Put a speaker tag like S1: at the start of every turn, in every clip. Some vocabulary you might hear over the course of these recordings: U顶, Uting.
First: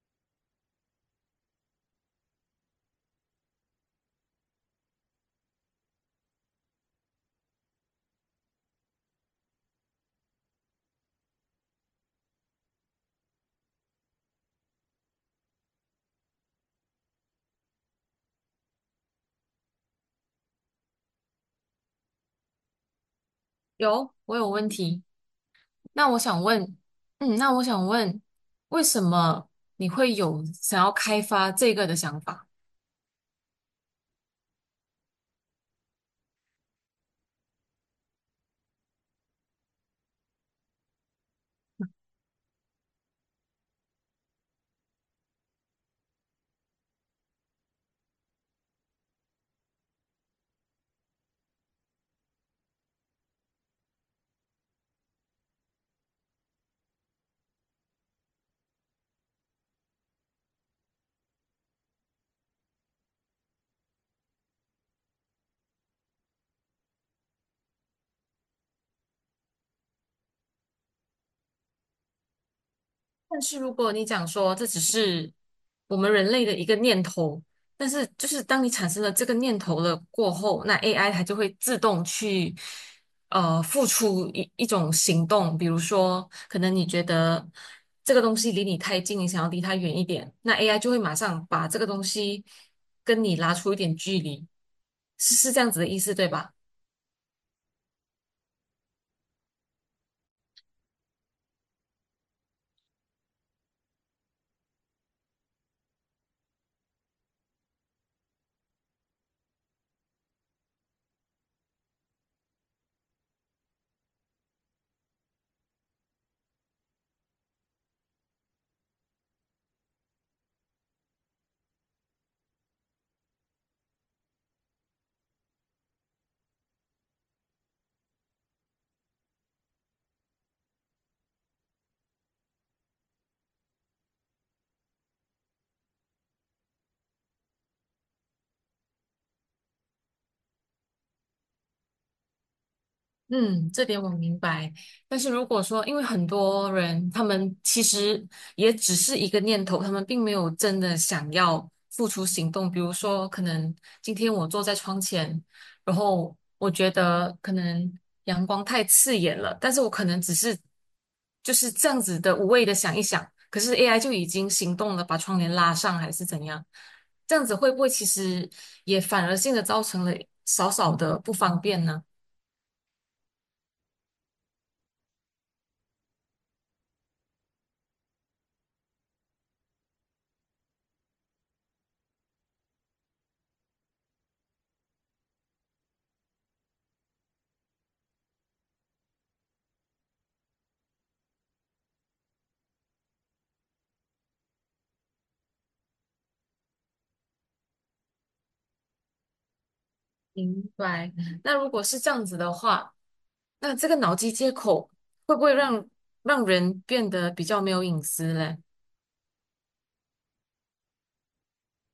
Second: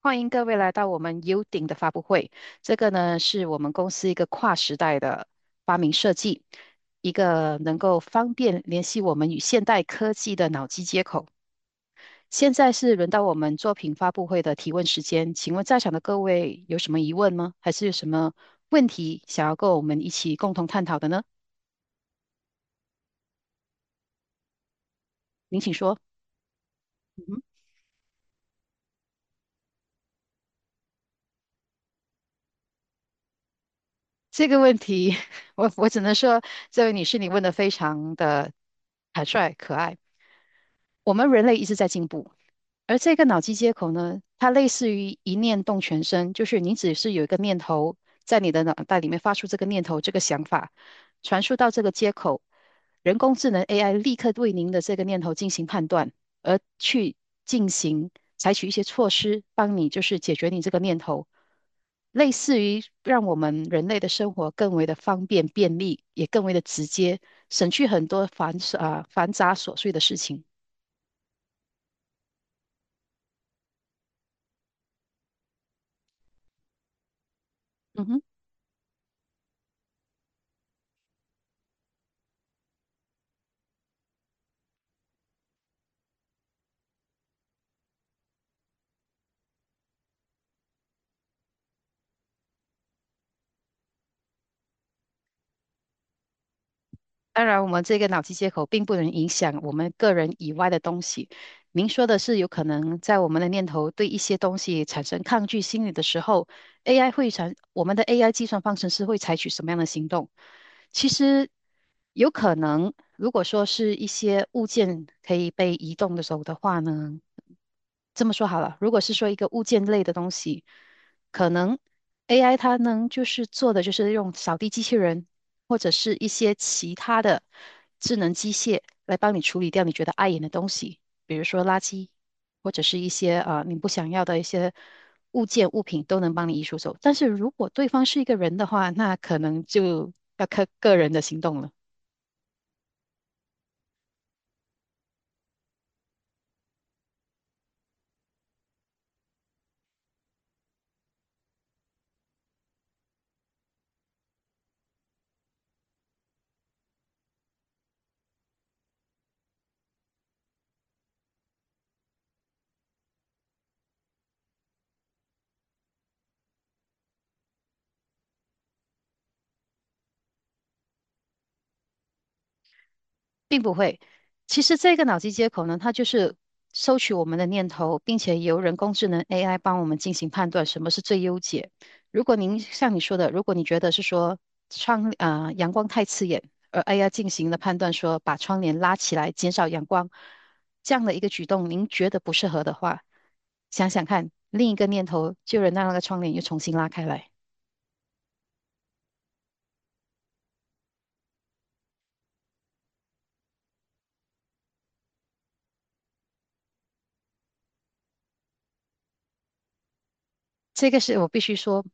S1: 欢迎各位来到我们 U 顶的发布会。这个呢，是我们公司一个跨时代的发明设计，一个能够方便联系我们与现代科技的脑机接口。现在是轮到我们作品发布会的提问时间，请问在场的各位有什么疑问吗？还是有什么问题想要跟我们一起共同探讨的呢？
S2: 有，我有问题。
S1: 您请说。
S2: 那我想问，嗯，
S1: 嗯，
S2: 那我想问，为什么你会有想要开发这个的想法？
S1: 这个问题，我只能说，这位女士，你问的非常的坦率可爱。我们人类一直在进步，而这个脑机接口呢，它类似于一念动全身，就是你只是有一个念头在你的脑袋里面发出这个念头、这个想法，传输到这个接口，人工智能 AI 立刻对您的这个念头进行判断，而去进行采取一些措施，帮你就是解决你这个念头，类似于让我们人类的生活更为的方便便利，也更为的直接，省去很多繁琐啊繁杂琐碎的事情。
S2: 但是如果你讲说这只是我们人类的一个念头，但
S1: 嗯
S2: 是
S1: 哼。
S2: 就是当你产生了这个念头了过后，那 AI 它就会自动去付出一种行动，比如说可能你觉得这个东西离你太近，你想要离它远一点，那 AI 就会马上把这个东西跟你拉出一点距离。是这样子的意思，对吧？
S1: 当然，我们这个脑机接口并不能影响我们个人以外的东西。您说的是，有可能在我们的念头对一些东西产生抗拒心理的时候，AI 会产，我们的 AI 计算方程式会采取什么样的行动？其实有可能，如果说是一些物件可以被移动的时候的话呢，这么说好了，如果是说一个物件类的东西，可能 AI 它能就是做的就是用扫地机器人。或者是一些其他的智能机械来帮你处理掉你觉得碍眼的东西，比如说垃圾，或者是一些啊、你不想要的一些物件物品都能帮你移除走。但是如果对方是一个人的话，那可能就要看个人的行动了。
S2: 嗯，这点我明白。但是如果说，因为很多人他们其实也只是一个念头，他们并没有真的想要付出行动。比如说，可能今天我坐在窗前，然后我觉得可能阳光太刺眼了，但是我可能只是就是这样子的无谓的想一想，可是 AI 就已经行动了，把窗帘拉上还是怎样？这样子会不会其实也反而性的造成了少少的不方便呢？
S1: 并不会。其实这个脑机接口呢，它就是收取我们的念头，并且由人工智能 AI 帮我们进行判断什么是最优解。如果您像你说的，如果你觉得是说窗啊、阳光太刺眼，而 AI 进行了判断说把窗帘拉起来减少阳光这样的一个举动，您觉得不适合的话，想想看，另一个念头就能让那个窗帘又重新拉开来。
S2: 明白。那如果是这样子的话，那这个脑机接口会不会让人变得比较没有隐私嘞？
S1: 这个是我必须说，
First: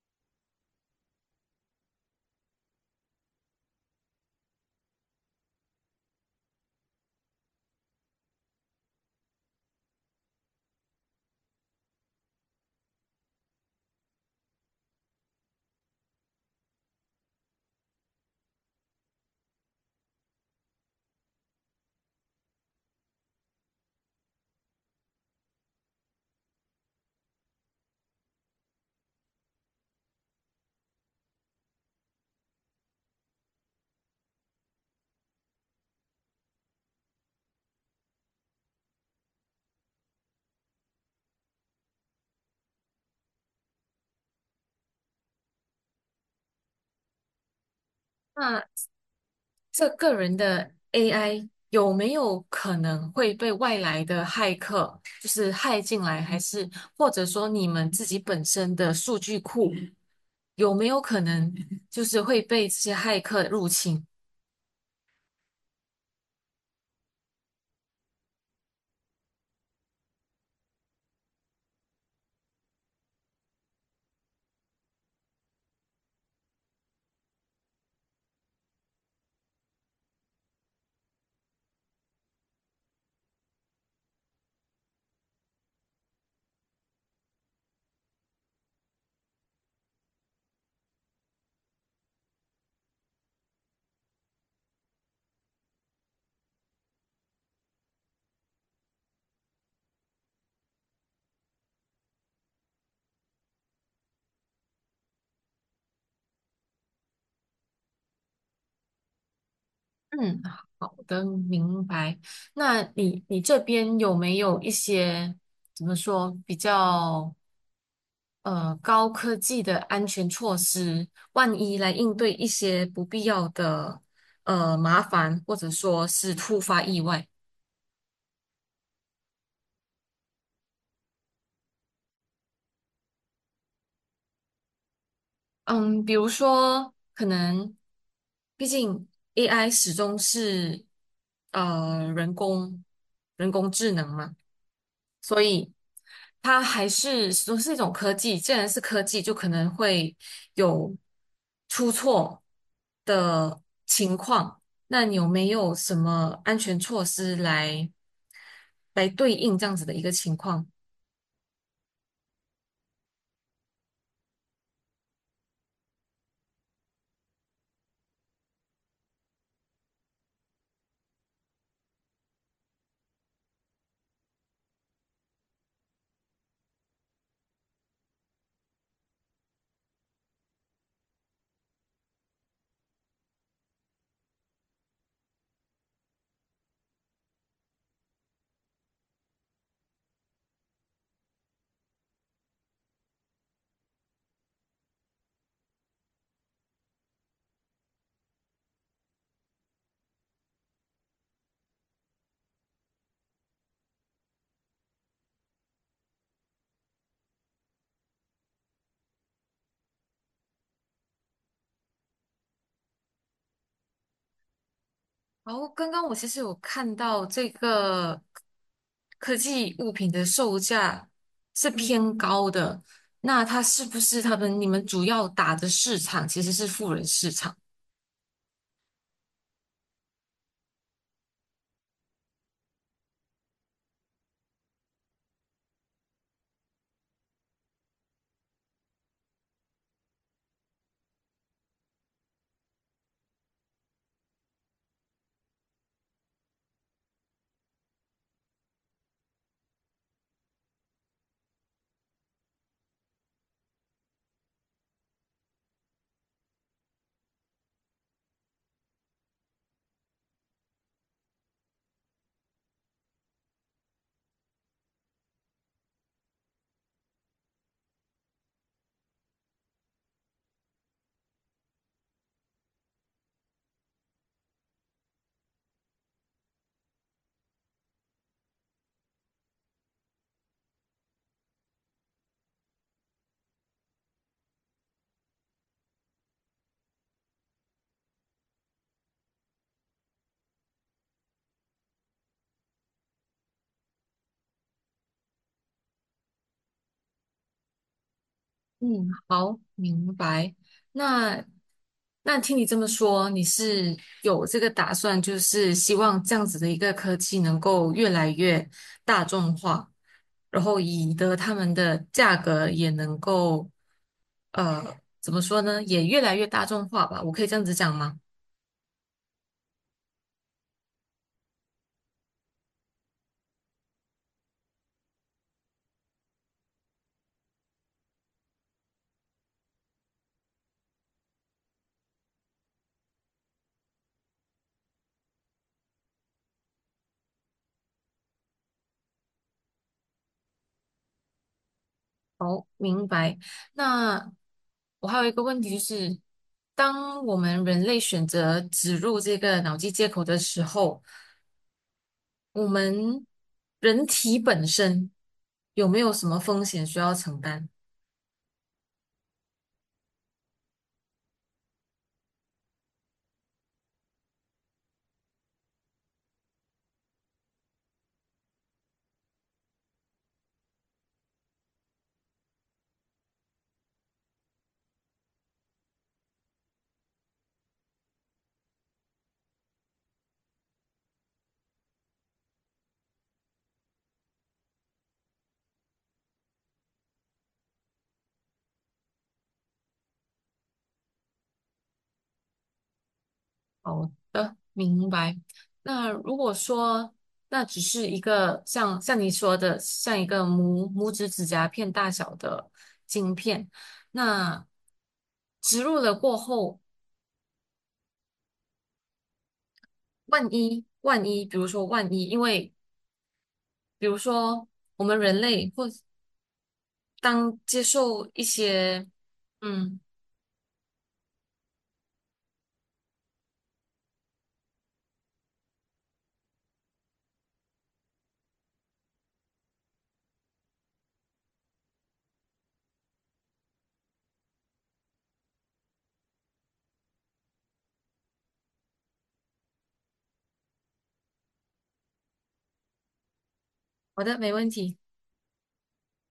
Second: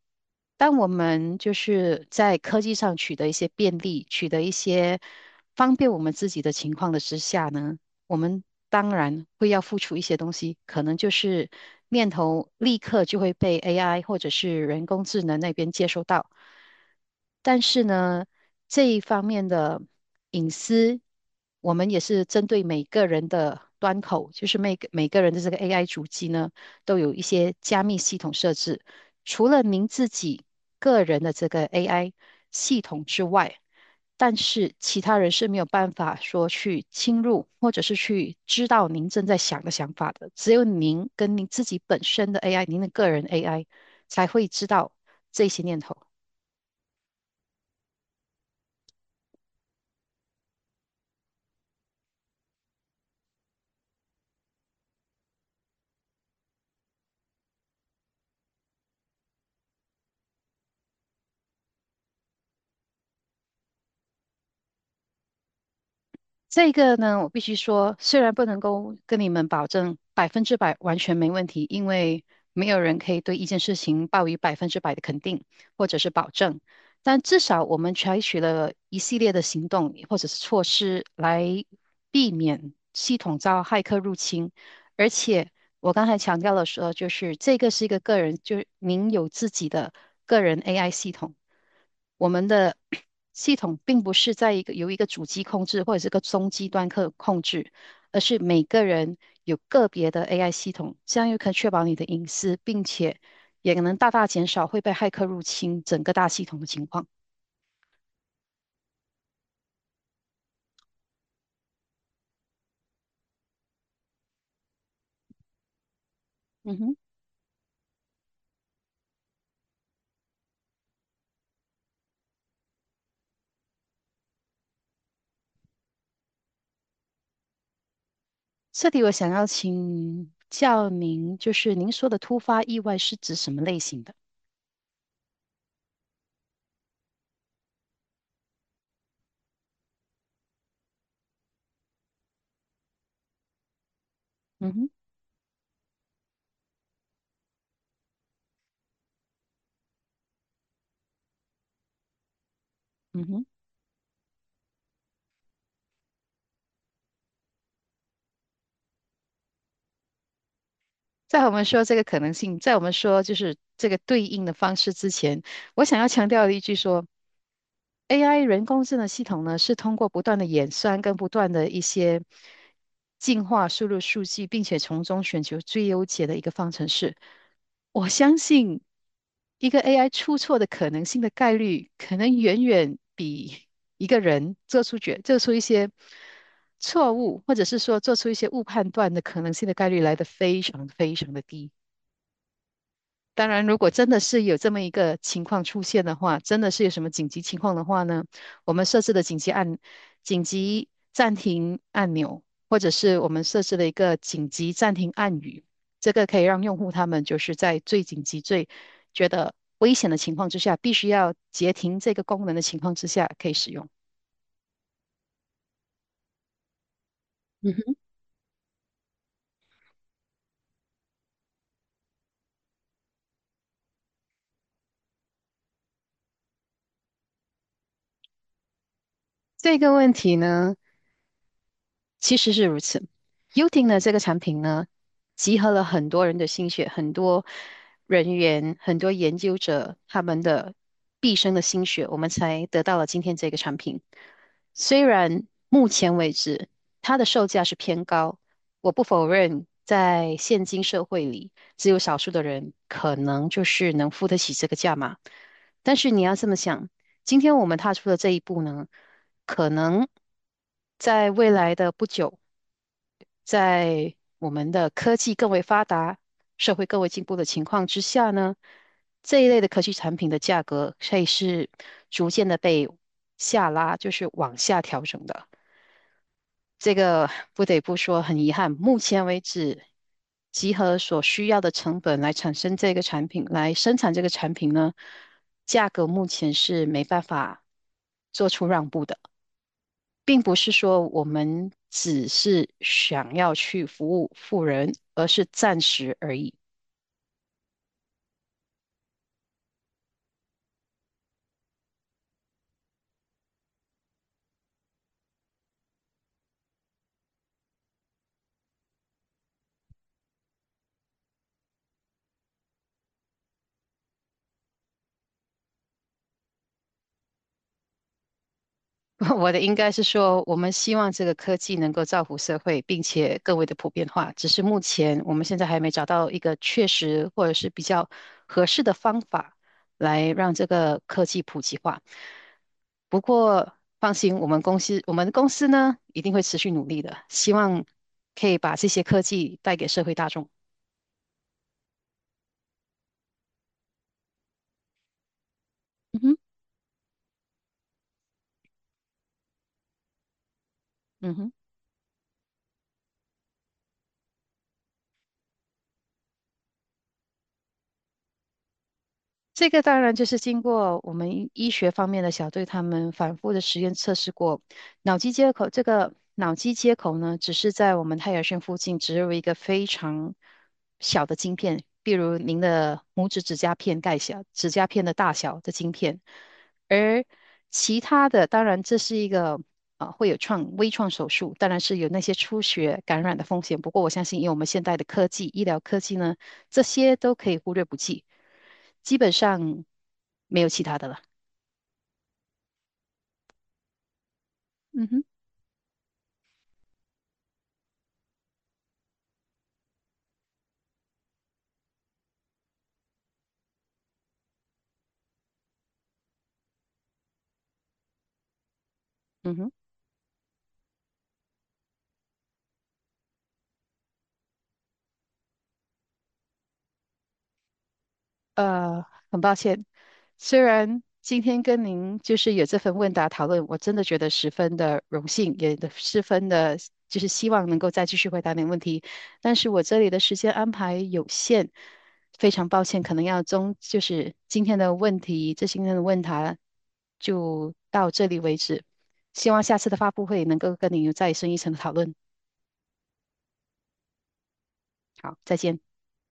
S1: 当我们就是在科技上取得一些便利，取得一些方便我们自己的情况的之下呢，我们当然会要付出一些东西，可能就是念头立刻就会被 AI 或者是人工智能那边接收到。但是呢，这一方面的隐私，我们也是针对每个人的端口，就是每个人的这个 AI 主机呢。都有一些加密系统设置。除了您自己个人的这个 AI 系统之外，但是其他人是没有办法说去侵入，或者是去知道您正在想的想法的。只有您跟您自己本身的 AI，您的个人 AI 才会知道这些念头。
S2: 那这个人的 AI 有没有可能会被外来的骇客就是骇进来，还是或者说你们自己本身的数据库有没有可能就是会被这些骇客入侵？
S1: 这个呢，我必须说，虽然不能够跟你们保证百分之百完全没问题，因为没有人可以对一件事情抱以百分之百的肯定或者是保证，但至少我们采取了一系列的行动或者是措施来避免系统遭骇客入侵。而且我刚才强调了说，就是这个是一个个人，就是您有自己的个人 AI 系统。我们的 系统并不是在一个由一个主机控制或者是个中低端客控制，而是每个人有个别的 AI 系统，这样又可以确保你的隐私，并且也能大大减少会被骇客入侵整个大系统的情况。
S2: 嗯，好的，明白。那你这边有没有一些怎么说比
S1: 嗯哼，
S2: 较高科技的安全措施，万一来应对一些不必要的麻烦，或者说是突发意外？
S1: 这里我想要请教您，就是您说的突发意外是指什么类型的？
S2: 嗯，比如说可能，毕竟 AI 始终是呃人工人工智能嘛。
S1: 嗯哼，
S2: 所以它还是说是一种科技，既然是科技，就可能会有出错
S1: 嗯哼。
S2: 的情况。那你有没有什么安全措施来对应这样子的一个情况？
S1: 在我们说这个可能性，在我们说就是这个对应的方式之前，我想要强调的一句说，AI 人工智能系统呢是通过不断的演算跟不断的一些进化输入数据，并且从中寻求最优解的一个方程式。我相信一个 AI 出错的可能性的概率，可能远远比一个人做出做出一些错误，或者是说做出一些误判断的可能性的概率来得非常非常的低。当然，如果真的是有这么一个情况出现的话，真的是有什么紧急情况的话呢，我们设置的紧急暂停按钮，或者是我们设置了一个紧急暂停按语，这个可以让用户他们就是在最紧急、最觉得危险的情况之下，必须要截停这个功能的情况之下可以使用。
S2: 然后刚刚我其实有看到这
S1: 嗯哼，
S2: 个科技物品的售价是偏高的，那它是不是他们你们主要打的市场其实是富人市场？
S1: 这个问题呢，其实是如此。Uting 呢，这个产品呢，集合了很多人的心血，很多人员，很多研究者他们的毕生的心血，我们才得到了今天这个产品。虽然目前为止它的售价是偏高，我不否认，在现今社会里，只有少数的人可能就是能付得起这个价码。但是你要这么想，今天我们踏出的这一步呢？可能在未来的不久，在我们的科技更为发达、社会更为进步的情况之下呢，这一类的科技产品的价格会是逐渐的被下拉，就是往下调整的。这个不得不说很遗憾，目前为止，集合所需要的成本来产生这个产品，来生产这个产品呢，价格目前是没办法做出让步的。并不是说我们只是想要去服务富人，而是暂时而已。
S2: 嗯，好，明白。那听你这么说，你是有这个打算，就是希望这样子的一个科技能够越来越大众化，然后以得他们的价格也能够，呃，怎么说呢，也越来越大众化吧？我可以这样子讲吗？
S1: 我的应该是说，我们希望这个科技能够造福社会，并且更为的普遍化。只是目前我们现在还没找到一个确实或者是比较合适的方法来让这个科技普及化。不过放心，我们公司呢一定会持续努力的，希望可以把这些科技带给社会大众。
S2: 好，明白。那我还有一个问题就是，
S1: 嗯哼，
S2: 当我们人类选择植入这个脑机接口的时候，
S1: 嗯哼。
S2: 我们人体本身有没有什么风险需要承担？
S1: 这个当然就是经过我们医学方面的小队他们反复的实验测试过，脑机接口这个脑机接口呢，只是在我们太阳穴附近植入一个非常小的晶片，比如您的拇指指甲片盖小，指甲片的大小的晶片，而其他的当然这是一个。啊，会有微创手术，当然是有那些出血感染的风险。不过我相信，以我们现代的科技、医疗科技呢，这些都可以忽略不计。基本上没有其他的了。
S2: 好的，
S1: 嗯
S2: 明
S1: 哼，
S2: 白。那如果说那只是一个像你说的，像一个拇指指甲片大小的晶片，那植入了过后，
S1: 嗯哼，
S2: 万一，因为比如说我们人类或当接受一
S1: 呃，
S2: 些，
S1: 很抱歉，
S2: 嗯，
S1: 虽然今天跟您就是有这份问答讨论，我真的觉得十分的荣幸，也的十分的，就是希望能够再继续回答您问题，但是我这里的时间安排有限，非常抱歉，可能要中，就是今天的问题，今天的问答就到这里为止，希望下次的发布会能够跟您有再深一层的讨论。
S2: 好的，没问题。
S1: 好，再见。